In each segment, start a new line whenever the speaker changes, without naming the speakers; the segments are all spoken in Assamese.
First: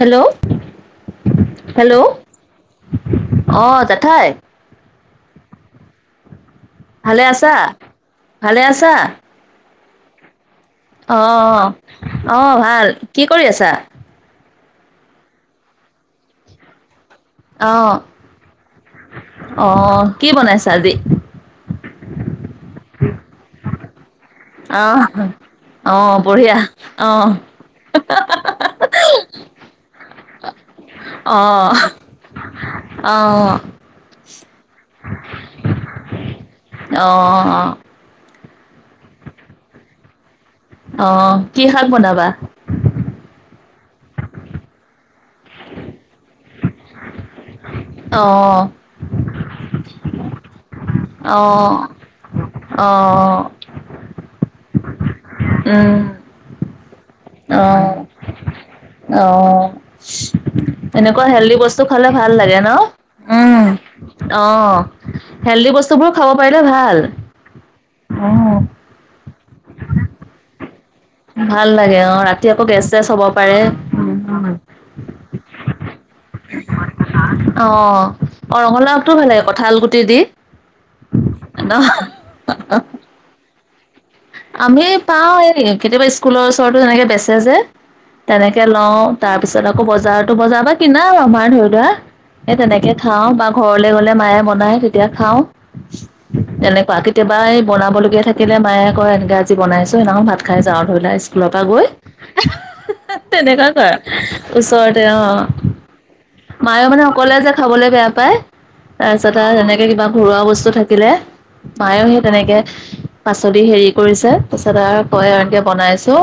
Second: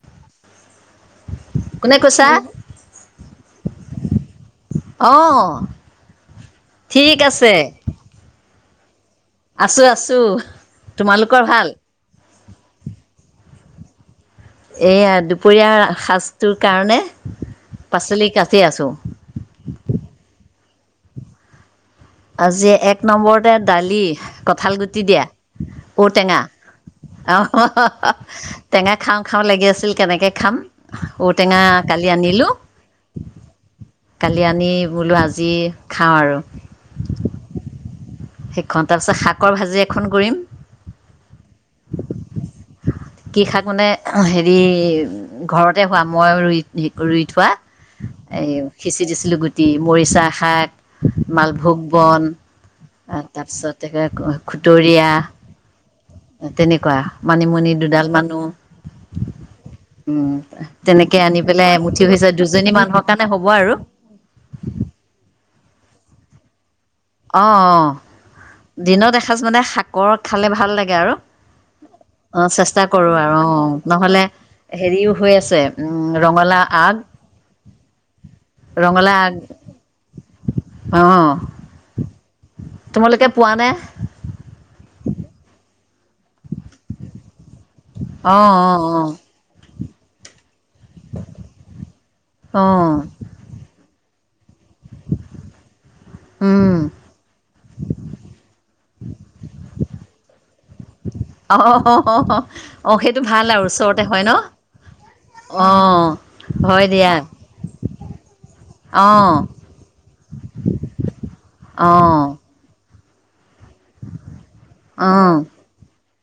হেল্ল'
কোনে
হেল্ল'
কৈছা?
অ', জেথাই।
অ'। ঠিক
ভালে
আছে।
আছা, ভালে আছা।
আছোঁ আছোঁ। তোমালোকৰ ভাল?
অ', অ', ভাল কি কৰি আছা?
এইয়া দুপৰীয়াৰ সাজটোৰ কাৰণে
অ
পাচলি কাটি আছোঁ।
অ', কি বনাইছা আজি?
আজি এক নম্বৰতে দালি, কঁঠাল
অ
গুটি দিয়া।
অ
ঔটেঙা
বঢ়িয়া অ
আহ অহ, অহ, অহ টেঙা খাওঁ, খাওঁ লাগি আছিল কেনেকে খাম। ঔটেঙা কালি আনিলো।
অহ।
কালি আনি বোলো আজি খাওঁ আৰু।
অ অ অ।
সেইখন তাৰপিছত শাকৰ ভাজি এখন কৰিম।
অ কি শাক বনাবা?
কি শাক মানে হেৰি ঘৰতে হোৱা মই ৰুই ভেকুৰী ৰুই থোৱা।
অ
এই সিঁচি দিছিলোঁ গুটি, মৰিচা শাক,
অ
মালভোগ বন
অ।
তাকে ক খুতৰীয়া
উম।
তেনেকুৱা,
অ
মানিমুনি দুডালমানো
অ
উম তেনেকে
এনেকুৱা
আনি
হেল্ডি
পেলাই
বস্তু
মুঠি
খালে
গৈছে
ভাল লাগে ন
দুজনী মানুহ কাৰণে হ'ব আৰু।
অ হেল্ডি বস্তুবোৰ খাৱ পাৰিলে ভাল।
অ অ
অ'
দিনত এসাঁজমানে শাকৰ খালে ভাল লাগে আৰু।
ভাল লাগে
অ
ৰাতি আকৌ গেছ
চেষ্টা
চেছ
কৰো
হ'ব
আৰু অ
পাৰে।
নহ'লে হেৰিও হৈ আছে উম ৰঙলাও আগ।
অ অ ৰঙালাওতো ভালে কঁঠাল গুটি দি।
অ।
নহয় [unintelligible]
তোমালোকে পোৱা নে?
আমি পাও এই কেতিয়াবা স্কুলৰ ওচৰতো তেনেকে বেচে যে,
অঁ
তেনেকে লওঁ
অঁ
তাৰ তাৰ পিছত আকৌ বজাৰতো বজাৰ পা কিনা আৰু আমাৰ ধৰি লোৱা, এ
অঁ
তেনেকে খাওঁ বা ঘৰলে গলে মায়ে বনাই তেতিয়া খাওঁ
অঁ
এনেকুৱা, কেতিয়াবা এই বনাব লগীয়া থাক থাকিলে মায়ে কয় এনেকে আজি বনাইছো সেদিনাখন ভাত খাই যাওঁ ধৰি লোৱা স্কুলৰ
অ
পৰা গৈ
অ সেইটো
[unintelligible]
ভাল আৰু
তেনেকুৱা কয়।
ওচৰতে হয় ন
ওচৰতে অ অ,
হয়
মায়েও মানে
দিয়া
অকলে যে খাবলে বেয়া পায়।
অ
তাৰপিছত আ সেনেকে কিবা ঘৰুৱা বস্তু থাকিলে
অ
মায়ো সেই তেনেকে পাচলি হেৰি কৰিছে, পিছত আৰু
অ
কয় এতিয়া বনাইছো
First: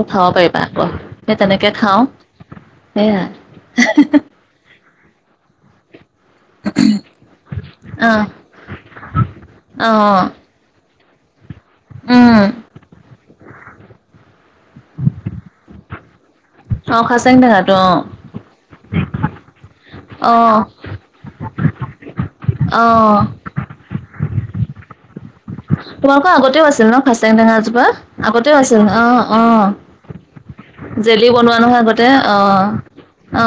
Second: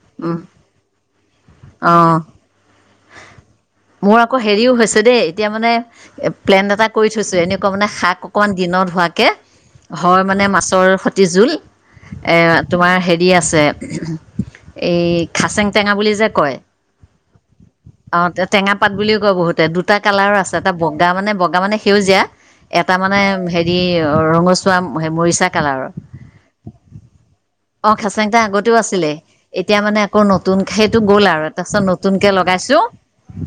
[unintelligible] খাব
উম
পাৰিবা আক। সেই তেনেকে
অ
খাওঁ সেয়াই।
মোৰ আকৌ হেৰিও হৈছে দেই, এতিয়া মানে এপ প্লেন এটা কৰি থৈছে এনেকুৱা মানে
আহ
শাক অকণমান দিনত হোৱাকে।
আহ
হয় মানে মাছৰসতি জোল এ
উম
তোমাৰ হেৰি আছে এই খাচেং টেঙা বুলি যে কয়।
অ খাচেং টেঙাতো অ।
অ টে টেঙা পাত বুলিও কয় বহুতে দুত দুটা
অ
কালাৰৰ আছে এটা বগা মানে বগা মানে সেউজীয়া
অ
এটা মানে হেই ই ৰঙচুৱা স মৰিচা কালাৰ।
অ আগতেও আছিল ন ফাচেং টেঙা যো কিবা
খাচাং দা
আগতেও আছিল অ
আছিলে
অ
এতিয়া মানে আকৌ নতুন সেইটো গ'ল
জেলি
আৰু
বনোৱা নহয়
তাৰপিছত
আগতে অ। অ।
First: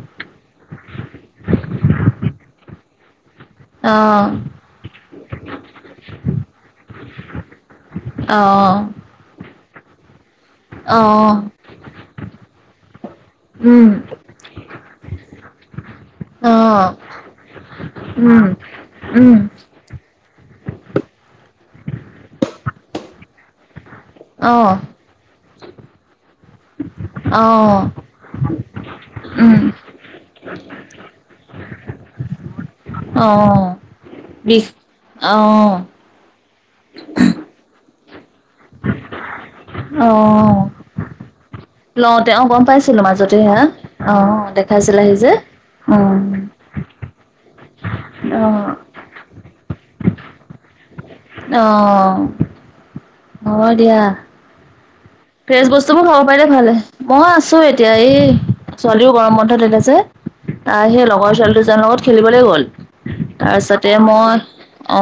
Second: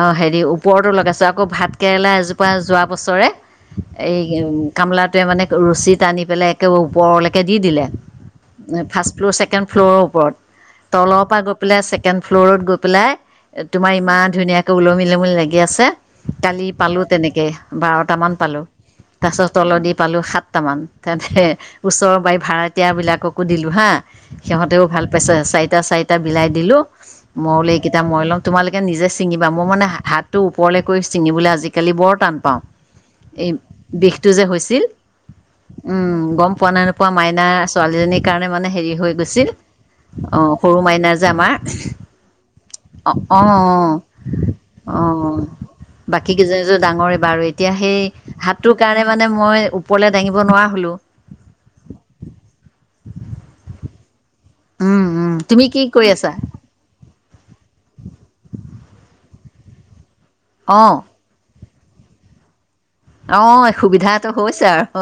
অঁ হেৰি ওপৰতো লগাইছোঁ আকৌ ভাতকেৰেলা এজোপা যোৱা বছৰে।
অ
এই গামলাটোৱে মানে ৰচী টানি পেলাই একেবাৰে ওপৰলেকে দি দিলে।
অ
এ ফাৰ্ষ্ট ফ্ল'ৰ ছেকেণ্ড ফ্ল'ৰৰ ওপৰত,
অ
তলৰ পৰা গৈ পেলাই ছেকেণ্ড ফ্ল'ৰত গৈ পেলাই
উম
তোমাৰ ইমান ধুনীয়াকে ওলমি ওলমি লাগি আছে। কালি
অ',
পালো তেনেকে বাৰট মান
উম,
পালো, তাৰ
উম,
পিছত তলত দি পালো সাত টামান হে ওচৰ বাৰী ভাড়াতীয়া বিলাককো দিলোঁ হা
অ',
সিহঁতেও ভাল পাইছে, চাৰিটা চাৰিটা বিলাই দিলো। মই বোলো
অ',
এইকেইটা মই লম। তোমালোকে নিজে ছিঙিবা।
উম,
মই মানে হাতটো ওপৰলৈ কৰি ছিঙিবলৈ আজিকালি বৰ টান পাওঁ। এই
অঁ।
বিষটো যে হৈছিল। উম গম পোৱা নাই নোপোৱা মাইনা ছোৱালী- ছোৱালীজনীৰ কাৰণে মানে হেৰি হৈ গৈছিল। অ সৰু মাইনা যে আমাৰ,
অ তেওঁ গম পাইছিলো
অঁ
মাজতে সেয়া,
অঁ
দেখাইছিলাহি যে। অ।
সেইকেজোৰ ডাঙৰে বাৰু। এতিয়া সেই
অ',
হাতটোৰ কাৰণে মানে মই ওপৰলৈ দাঙিব নোৱাৰা হলো।
অঁ।
উম [inaudible]
অ' দিয়া।
তুমি
ফ্ৰেছ
কি
বস্তুবোৰ
কৰি
খাব
আছা
পাৰিলে ভালে। মই আছো এতিয়া এই ছোৱালীও গৰম বন্ধ দিলে যে,
অঁ
তাইসেই লগৰ ছোৱালী দুজনী, তা লগত খেলিবলৈ গ'ল।
অঁ
তাৰপিছতে
সুবিধা এটা
মই
হৈছে আৰু
অ,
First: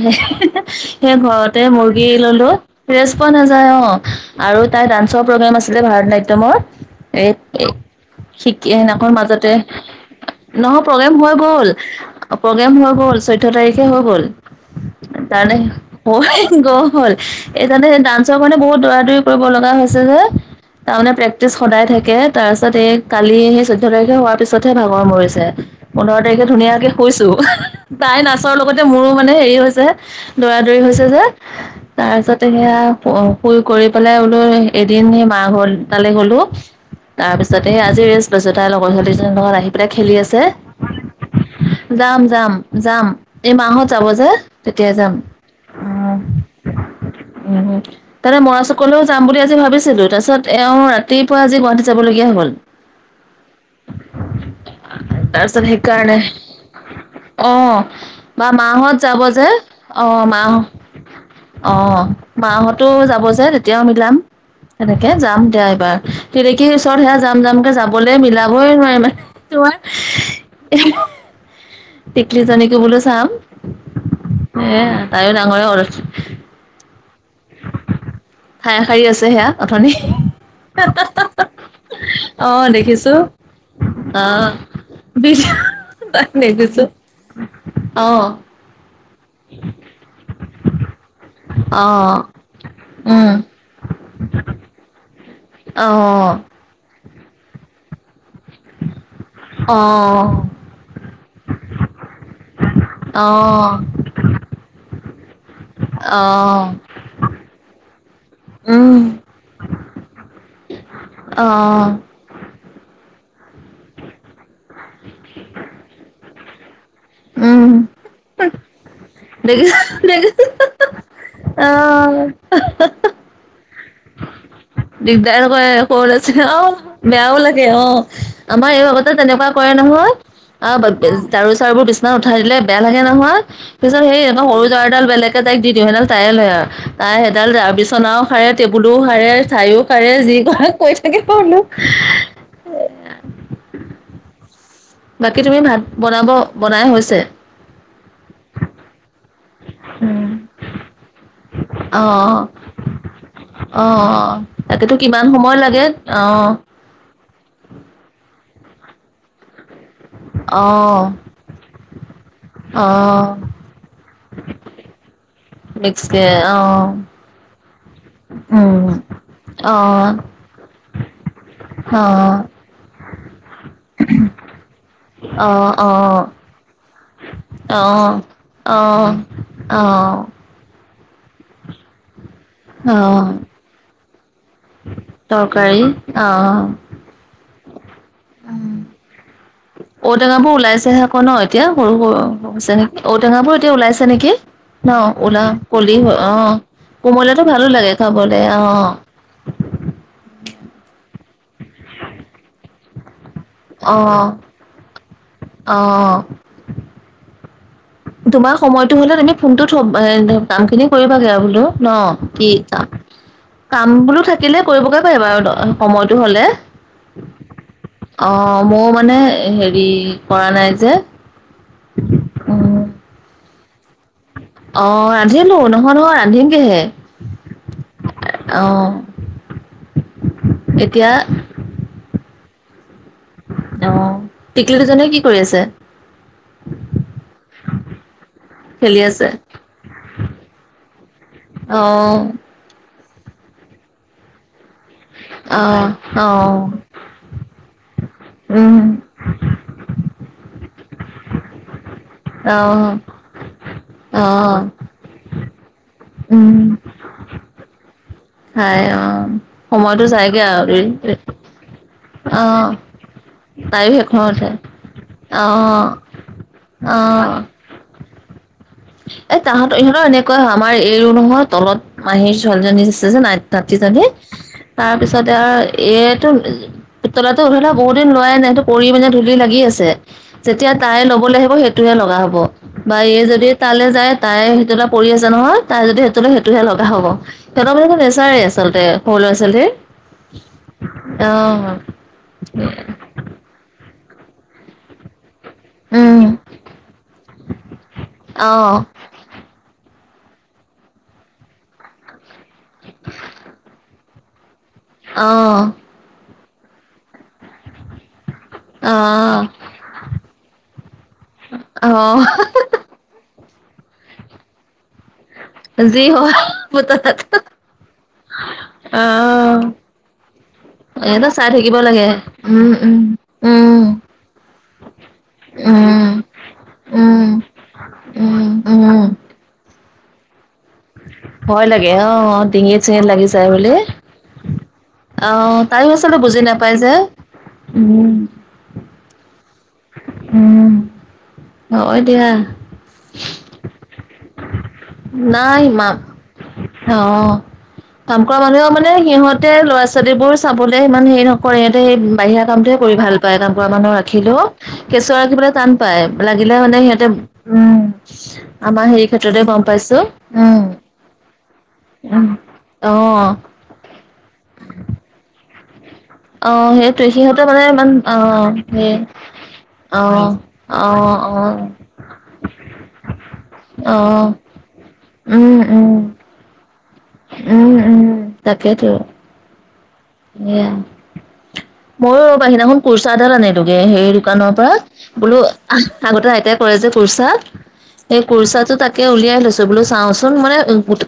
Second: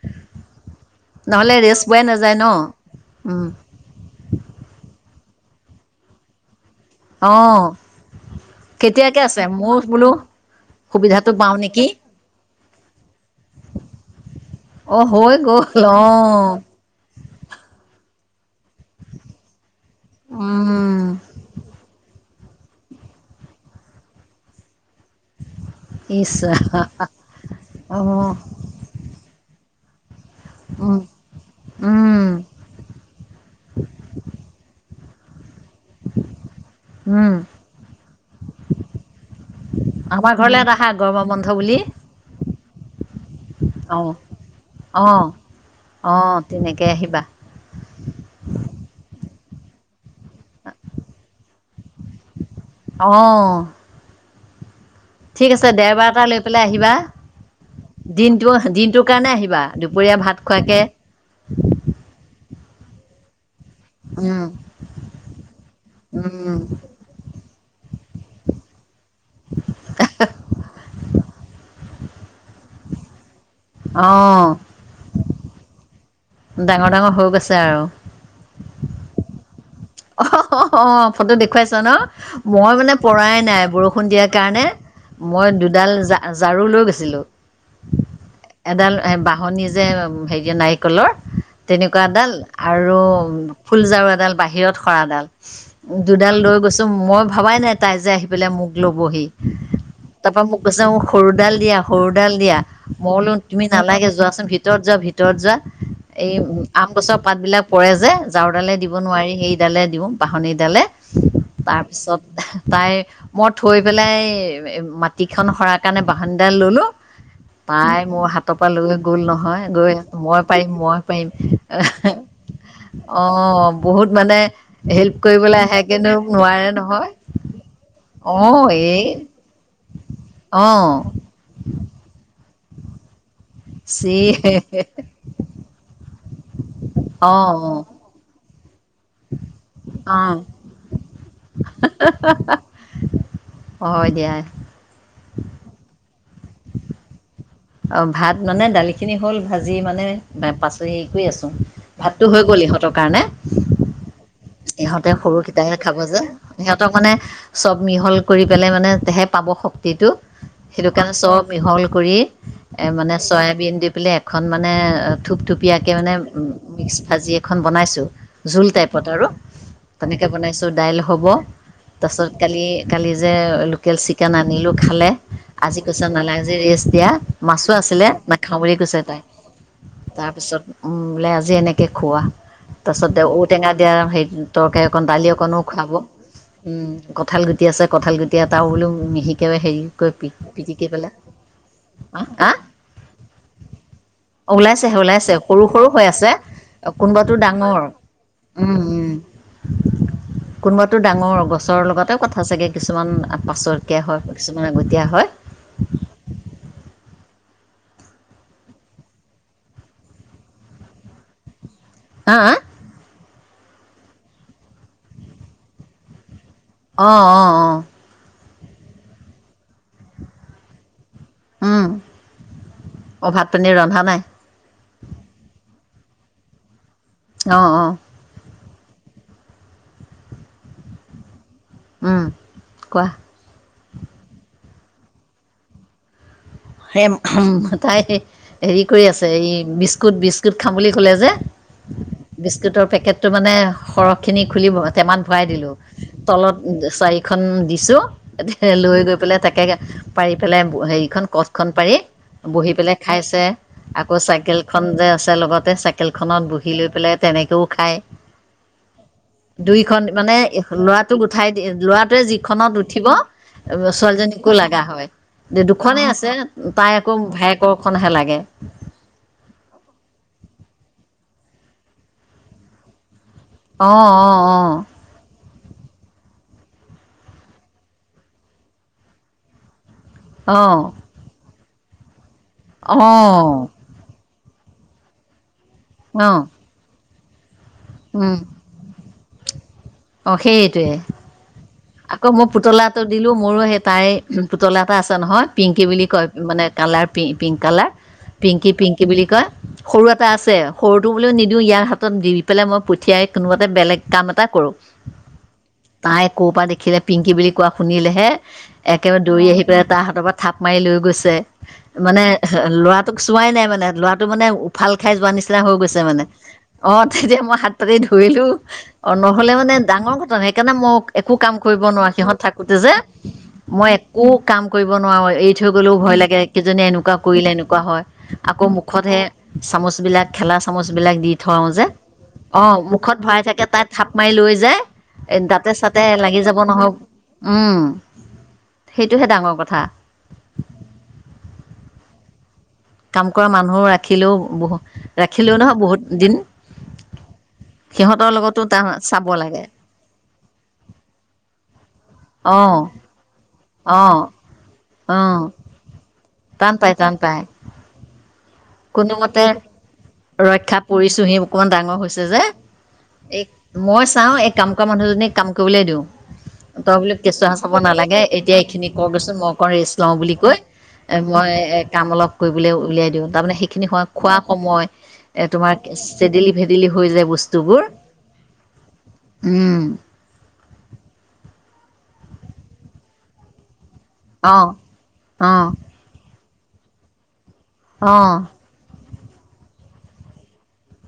হেহহে সেই
নহ'লে
ঘৰতে
ৰেষ্ট পোৱাই
বহি
নাযায় ন
ললো। ৰেছ পোৱা নাযায় অ। আৰু তাই ডান্সৰ প্ৰগ্ৰেম আছিলে ভাৰত নাট্যমৰ।
অঁ
এক এ শিকে এনেকৈ
কেতিয়াকৈ আছে
মাজতে।
মোৰ বোলো
নহয় প্ৰগ্ৰেম
সুবিধাটো
হৈ
পাওঁ
গ'ল।
নেকি
প্ৰগ্ৰেম হৈ গ'ল। চৈধ্য তাৰিখে হৈ গ'ল।
অঁ হৈ
তাৰে
গ'ল
অ
অঁ
হেহহে গ'ল। এইকাৰণে ডান্সৰ কাৰণে বহুত দৌৰা দৌৰি কৰিব লগা হৈছে যে।
উম।
তাৰমানে প্ৰেক্টিছ সদায় থাকে, তাৰ পিছত এই কালি সেই চৈধ্য তাৰিখে হোৱাৰ পিছতহে ভাগৰ মৰিছে। পোন্ধৰ তাৰিখে
ইচ্ছা
ধুনীয়াকে শুইছো, তাই
অঁ
নাচৰ লগ, তে মোৰো মানে হেৰি হৈছে, দৌৰা দৌৰি হৈছে যে। তাৰ পিছত সেয়া শুই কৰি পেলাই বোলো এদিন সেই মাহ ঘৰ তালৈ গলোঁ। তাৰ পিছতে এ আজি ৰেষ্ট লৈছো, তাই লগৰ ছোৱালীজনীৰ লগত আহি পেলাই খেলি
আমাৰ ঘৰলৈ এটা আহা গৰমৰ বন্ধ বুলি
আছে। যাম যাম যাম। এই মাহত যাব
অঁ
যে তেতিয়াই যাম।
অঁ
অ
অঁ তেনেকে আহিবা।
উম। তাতে মই আচল, অকলেও যাম বুলি আজি ভাবিছিলো, তাৰপিছত এওঁ ৰাতিপুৱা আজি গুৱাহাটী যাবলগীয়া হ'ল।
অঁ। ঠিক
তাৰপিছত
আছে দেওবাৰ
সেইকাৰণে
এটা লৈ পেলাই আহিবা।
অ, বা
দিনটো
মাহত
দিনটোৰ
যাব
কাৰণে
যে।
আহিবা
অ
দুপৰীয়া ভাত
মাহ,
খোৱাকৈ
অ মাহঁতো যাব যে, তেতিয়াও মিলাম,
উম,
সেনেকে যাম দিয়া এবাৰ।
উম,
তিলেকীৰ ওচৰত সেয়া যাম যামকে যাব- বলে মিলাবই নোৱাৰি মানে তোমাৰ, টিকলি জনীকো বোলো চাম।
অঁ।
সে তাইও ডাঙৰে হ'ল।
ডাঙৰ ডাঙৰ হৈ গৈছে আৰু।
ঠাই সাৰি আছে সেয়া। অথনি।
অহ হ হ অ ফটো দেখুৱাইছ ন?
অ
মই মানে
দেখিছো
পৰাই নাই বৰষুণ দিয়াৰ
আহ
কাৰণে।
বিছ
মই দুডাল
তাক
ঝা-ঝাৰু লৈ
দেখিছো
গৈছিলো।
আহ
এডাল বা - বাঁহনি যে হেৰি নাৰিকলৰ, তেনেকুৱা
আহ
এডাল আৰু,
উম
ফুলঝাৰু এডাল বাহিৰত সৰাডাল।
আহ
দুডাল লৈ গৈছো মই ভবাই নাই, তাই যে আহি পেলাই মোক ল'বহি।
আহ
তাৰ পৰা মোক, কৈছে মোক সৰুডাল দিয়া, সৰুডাল দিয়া। মই বোলো
আহ
তুমি নালাগে যোৱা চোন ভিতৰত যোৱা ভি [unintelligible] ভিতৰত যোৱা। এই
আহ
আম গছৰ পাতবিলাক পৰে যে ঝাৰুডালে দিব
উম
নোৱাৰি সেইডালে দিওঁ। [inaudible] বাঁহনি ডালে
আহ
তাৰপিছত [unintelligible] [unintelligible] তাই মই থৈ পেলাই মাটিখন সৰাৰ কাৰণে বাঁহনিডাল ললো
উম
তাই মোৰ হাতৰ পৰা লৈ গ'ল নহয়,
দেখিছ
গৈ আছো
দেখিছ
মই পাৰিম, মই পাৰিম।
আহ
[unintelligible] অঁ বহুত মানে [inaudible]
দিগদাৰ
কৰিবলৈ
কৰে,
আহে
সৰু
কিন্তু
ল'ৰা-ছোৱালী অঁ
নোৱাৰে নহয়
[unintelligible] বেয়াও লাগে অঁ আমাৰ এই আগতে তেনেকুৱা [inaudible] কৰে নহয় আহ
অঁ
ঝাৰু-চাৰুবোৰ বিছনাত উঠাই দিলে বেয়া লাগে নহয়। [inaudible] পিছত
চি
সেই আকৌ সৰু ঝাৰুদাল বেলেগে তাইক দিওঁ সেইডাল তাইয়ে লয় আৰু তাই সেইডাল
অঁ অঁ
ঝাৰু বিচনাও সাৰে [inaudible] টেবুলো সাৰে, চায়ো সাৰে যি
অঁ
কৰে কৰি থাকিব বোলো। [unintelligible]
[unintelligible] হয় দিয়া।
বাকী তুমি ভাত বনাব [inaudible] বনাই হৈছে?
অ ভাত মানে দালিখিনি হ'ল ভাজি মানে পাচলি হেৰি কৰি আছো।
অ'
[unintelligible] ভাতটো
অ'
হৈ গ'ল ইহঁতৰ কাৰণে। [inaudible]
অ' তাকেতো
ইহঁতে
কিমান
সৰু
সময়
কিতাইহে
লাগে
খাব যে
অ'
সিহঁত [inaudible] ইহঁতক মানে চব মিহল কৰি পেলাই মানেহে পাব শক্তি [unintelligible] শক্তিটো সেইটো
অ'
কাৰণে চব মিহল কৰি [inaudible] এ মানে
অ'
চয়াবিন দি পেলাই এখন মানে, থোপথুপিয়াকে
মিক্স
মানে [unintelligible]
অ'
মিক্স ভাজি এখন বনাইছোঁ, জোল
উম
টাইপ। [inaudible] [unintelligible] আৰু
অ'
তেনেকে বনাইছো দাইল হব। তাৰপাছত
অ',
কালি-কালি যে লোকেল চিকেন আনিলোঁ খালে। [inaudible]
অ',
আজি কৈছে
অ',
নালাগে আজি ৰেষ্ট দিয়া, মাছো আছিলে নাখাওঁ বুলি কৈছে তাই। [inaudible]
অঁ [inaudible]
উম বোলে আজি এনেকৈ খোৱা। [unintelligible] তাৰপিছতে
অঁ।
[unintelligible] দিয়া সেই তৰকাৰী অকণ, দালি অকনো খুৱাব উম। [unintelligible] কঁঠাল গুটি আছে, কঁঠাল গুটি এটাও বোলো মিহি
ঔটেঙাবোৰ ওলাইছে হে আকৌ ন এতিয়া, সৰু-সৰু
হা
হৈছে নেকি ঔটেঙাবোৰ এতিয়া ওলাইছে নেকি?
ওলাইছে
[inaudible] ন
ওলাইছে
ওলা
সৰু সৰু
কলি
হৈ
অ
আছে
কোমলীয়খটো ভালো লাগে খাব। [unintelligible]
উম-উম। [unintelligible] কোনোবাতো ডাঙৰ গছৰৰ লগতে কথা চাগে কিছুমান পাছতীয়া হয়, কিছুমান আগতীয়া হয়। [inaudible]
অঁ [unintelligible] তোমাৰ সময়টো হলে তুমি ফোনটোত থৈ [unintelligible] এ কামখিনি কৰিবাগে আৰু বোলো ন?
হা
কি কাম? [inaudible] কাম বোলো থাকিলে কৰিবগে পাৰিবা আৰু সময়টো হলে।
অঁ-অঁ-অঁ।
অঁ মোৰ মানে হেৰি কৰা নাই যে। [inaudible]
উম। অ ভাত-পানী ৰন্ধা নাই? [inaudible]
অঁ ৰান্ধিলো, নহয়-নহয় ৰান্ধিমগেহে। [unintelligible]
অঁ-অঁ।
[unintelligible] অঁ [inaudible] এতিয়া
উম কোৱা?
অঁ টিকলি দুজনীয়ে কি কৰি আছে? [inaudible]
[unintelligible] তাই হেৰি কৰি আছে এই বিস্কুট-বিস্কুট খাম বুলি কলে যে
অ
বিস্কুটৰ পেকেটটো মানে সৰহখিনি খুলিব টেমাত ভৰাই দিলোঁ
অ',
তলত
অ',
চাৰি খন দিছোঁ তাতে
উম।
লৈ গৈ পেলাই তাকে পাৰি পেলাই হেৰিখন কঠখন পাৰি বহি
অ',
পেলাই খাইছে, আকৌ
অ',
চাইকেলখন যে আছে লগতে চাই কেলখনত
উম,
বহি লৈ পেলাই তেনেকেও খায়
খাই অ'। সময়তো
দুইখন মানে
যায়গে আৰু দেৰি
ল'ৰাটোক উঠাই ল'ৰাটোৱে
অ',
যিখনত উঠিব
তাইও সেইখনতে
ছোৱালীজনীকো লগা হয়
অ',
দুখনেই আছে তাই আকৌ
অ'।
ভায়েকৰখনহে লাগে।
এ তাহাঁতৰ ইহঁতৰ এনেকুৱা হয় আমাৰ এইও নহয় তলত মাহীৰ ছোৱালীজনী আছে যে নাই নাতি
অঁ অঁ
জনি
অঁ
তাৰপিছতে আৰু এইটো তলতে উধলা বহুত দিন লোৱই নাই সেটো পৰি মানে ধূলি লাগি আছে যেতিয়া তাই
অঁ
ল'বলৈ আহিব সেইটোহে লগা হব বা
অঁ
এই যদি যাই তাই সেইটো এটা পৰি আছে নহয় তাই যদি সেইটো সেইটোহে লগা হব তহঁত মানে নেচাই আচলতে সৰু ল'ৰাছোৱালী
অ সেইটোৱে আকৌ মই পুতলাটোত দিলোঁ মোৰো সেই তাই পুতলা এটা আছে নহয় পিংকি বুলি
উম
কয় মানে কালাৰ পি পিংক কালাৰ পিংকি
অহ
পিংক কি বুলি কয় সৰু এটা আছে সৰুটো বুলে নিদিও ইয়াৰ হাতত দি পেলাই মই পঠিয়াই কোনোবা এটা মই বেলেগ কাম এটা কৰোঁ।
অ
তাই ক'পা দেখিলে পিংকি বুলি কোৱা শুনিলেহে একেবাৰে দৌৰি
অহ
আহি পেলাই তাৰ হাঁতৰ পৰা থাপ মাৰি লৈ গৈছে মানে
অহ
ল'ৰাটোক চোৱাই নাই মানে ল'ৰাটো মানে উফাল খাই যোৱা নি নিচনা হৈ গৈছে
যি
মানে
হয়
অ
পুতলাটো
তেতিয়া মই হাত পাতি ধৰিলো অ নহলে
অহ
মানে ডাঙৰ ঘটনা সেইকাৰণে মই
এটা
একো
চাই
কাম
থাকিব
কৰিব
লাগে।
নোৱাৰো সিহঁত
উম,
থাকোতে যে
উম, উম,
মই একো কাম কৰিব নোৱাৰো এৰি থৈ গ'লেও ভয়
উম,
লাগে এইকেইজনীয়ে এনেকুৱা
উম।
কৰিলে এনেকুৱা হয়
উম,
আকৌ
উম,
মুখতহে চামুচ বিলাক খেলা চামুচ বিলাক দি
ভয়
থও যে
লাগে
অ
ডিঙিত চিঙিত
মুখত
লাগি
ভৰাই
যায়
থাকে
বুলি।
তাই থাপ মাৰি লৈ যায় এ
অ',
দাতে
তাইও
চাতে
আচলতে বুজি
লাগি যাব
নাপায় যে।
নহয় উম সেইটোহে ডাঙৰ কথা
উম হয় দিয়া
কাম কৰা মানুহো ৰাখিলো বহু ৰাখিলো
নাই
নহয়
মা
বহুত দিন
অ'। কাম
সিহঁতৰ
কৰা
লগতো
মানুহেও
টান
মানে
চাব
সিহতে
লাগে
ল'ৰা বোৰ চাবলে ইমান হেৰি নকৰে ইহতে এই বাহিৰা
অঁ
কামটোহে কৰি ভাল পায় কাম কৰা মানুহ
অঁ
ৰাখিলো কেঁচুৱা
অঁ
ৰাখিবলে টান পায় লাগিলে
টান
মানে
পায়
সিহঁতে
টান পায়
উম আমাৰ হেৰি ক্ষেত্ৰতে
কোনোমতে
গম পাইছো উম,
ৰক্ষা পৰিছোহি অকমান ডাঙৰ হৈছে
উম।
যে
অ',
এই মই চাওঁ এই কাম কৰা মানুহজনীক কাম কৰিবলে দিওঁ
অ',
তই
সেইটোৱে
বোলো
সিহঁতৰ
কেঁচুৱা
মানে
চাব
ইমান
নালাগে
অ',
এতিয়া
সেই
এইখিনি কগেচোন মই অকণ ৰেচ লওঁ
অ'।
বুলি কৈ এ
অ',
মই
অ',
এ কাম অলপ কৰিবলে উলিয়াই দিওঁ তাৰমানে সেইখিনি সময়
অ',
খোৱা সময় এ
উম,
তোমাৰ
উম,
চেদেলি-ভেদিলি হৈ যায়
উম,
বস্তুবোৰ
উম,
উম।
এয়া মইও ৰবা সেই নাখন কুৰ্চা এডাল আনিলোগে হেৰি দোকানৰ
অঁ
পৰা বোলো
অঁ
আগতে আইতাই কৰে যে কুৰ্চা সেই
অঁ
কুৰ্চাটো তাক তাকে উলিয়াই লৈছো বোলো চাওচোন মানে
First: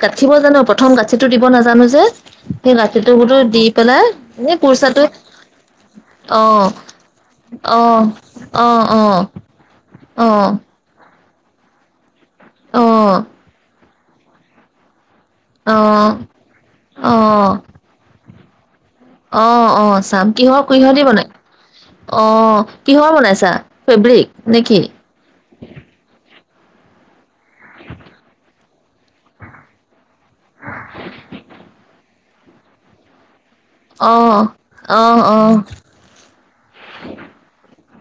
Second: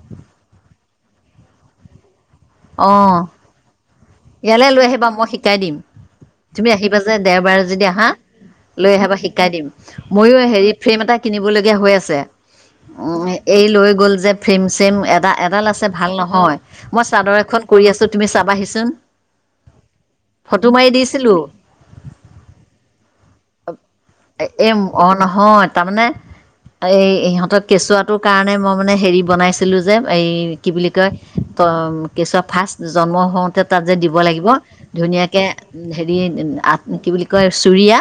গাঠিব জানো প্ৰথম গাঠিটো দিব নাজানো যে সেই গাঠিটো
অঁ
বোলো দি পেলাই এ
ইয়ালৈ লৈ আহিবা
কুৰ্চাটো
মই শিকাই দিম।
অ
তুমি আহিবা যে, দেওবাৰে
অ
যদি আহা,
অ অ
লৈ আহিবা? শিকাই দিম।
অ অ
মইয়ো হেৰি, ফ্ৰেম এটা কিনিবলগীয়া হৈ আছে। এই লৈ গ'ল যে, ফ্ৰেম-চ্ৰেম এটা। এডাল
অ
আছে, ভাল নহয়! মই চাদৰ এখন
অ
কৰি আছোঁ, তুমি চাবাহিচোন?
অ' অ'! চাম। কিহৰ
ফটো মাৰি
কিহৰ দি বনাই?
দিছিলো
অ'! কিহৰ বনাইছা? ফেব্ৰিক,
এ
নেকি?
অ'! নহয়। তাৰমানে,
[inaudible]
এই, ইহঁত, কেঁচুৱাটোৰ কাৰণে, মই মানে, হেৰি বনাইছিলোঁ যে, এই কি বুলি কয়? কেঁচুৱা ফাৰ্ষ্ট, জন্ম হওঁ তাত যে,
অ
দিব লাগিব।
অ অ
ধুনীয়াকে! হেৰি, কি বুলি কয়, চুৰিয়া।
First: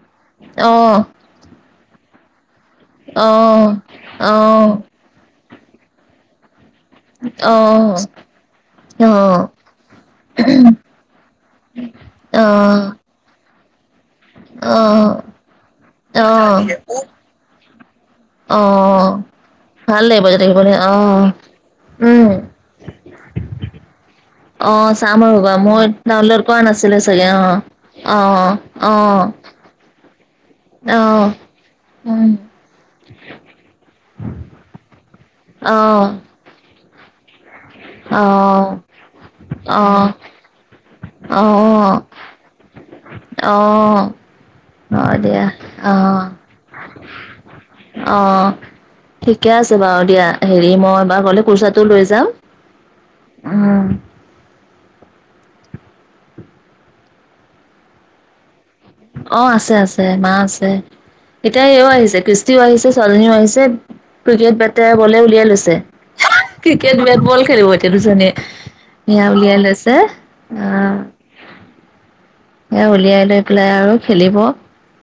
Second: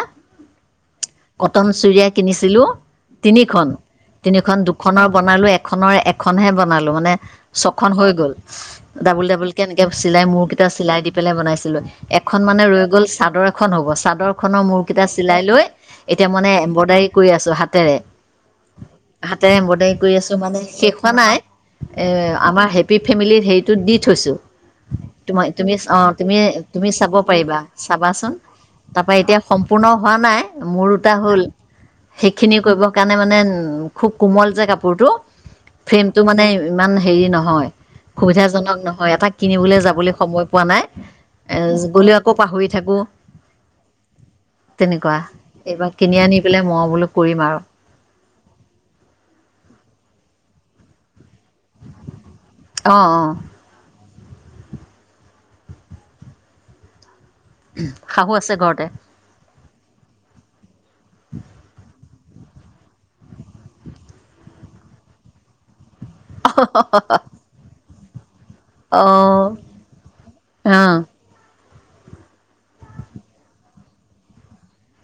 অ'!
কটন চুৰিয়া কিনিছিলোঁ, তিনিখন। তিনিখন,
অ',
দুখনৰ বনালোঁ। এ এখনৰ, এখনহে বনালোঁ। মানে, ছখন হৈ গ'ল। ডাবুল-ডাবুলকে এনেকে, চিলাই মূৰ কেইটা চিলাই দি পেলাই বনাইছিলোঁ। এখন মানে ৰৈ গ'ল, চাদৰ খন হ'ব। চাদৰ খনৰ মূৰ কেইটা চিলাই লৈ, এতিয়া মানে, এম্ব্ৰইডাৰী কৰি আছোঁ, হাতেৰে। হাতেৰে এম্ব্ৰইডাৰী
ভাল
কৰি
লাগিব
আছোঁ।
যে
মানে,
দেখিবলৈ
শেষ হোৱা
অ',
নাই। এ,
উম।
আমাৰ হে হেপ্পী ফেমিলিত, হেৰিটোত দি থৈছোঁ।
অ', চাম
তুমি,
ৰ'বা
তুমি
মই
অ'! তুমি,
ডাউনলোড কৰা
তুমি
নাছিলো
চাব
চাগে
পাৰিবা,
অ',
চাবাচোন?
অ',
তাৰ পৰা,
অ'।
এতিয়া সম্পূৰ্ণ হোৱা নাই, মোৰ দুটা
অ',
হ'ল।
উম,
সেইখিনি, কৰিব কাৰণে মানে, খুউব কোমল যে কাপোৰটো।
অ',
ফ্ৰেমটো মানে, ইমান হেৰি নহয়।
অ'!
জনক নহয়। এটা কিনিবলৈ
অ',
যাবলৈ সময় পোৱা নাই। এ,
অ'।
গ'লেও আকৌ পাহৰি থাকোঁ।
অ'!
তেনেকুৱা,
হয় দিয়া
এইবাৰ কিনি
অ',
আনি পেলাই, মই বোলোঁ কৰিম আৰু।
অ'! ঠিকে আছে বাৰু দিয়া। হেৰি মই, এইবাৰ গ'লে, পইচাটো লৈ যাম।
অ' অ'!
উম!
শাহু আছে ঘৰতে।
অ'! আছে, আছে, মা আছে। এতিয়া, এইও আহিছে, ক্ৰিছ। ক্ৰিছো আহিছে, চোৱালি জনীও আহিছে। ক্ৰিকেট বেট, বলে উলিয়াই লৈছে। ক্ৰিকেট, বেটবল খেলিব, এতিয়া দুইজনীয়ে। এইয়া,
অঁ
উলিয়াই লৈছে।
অঁ
অ'! এইয়া, উলিয়াই লৈ পেলাই আৰু খেলিব।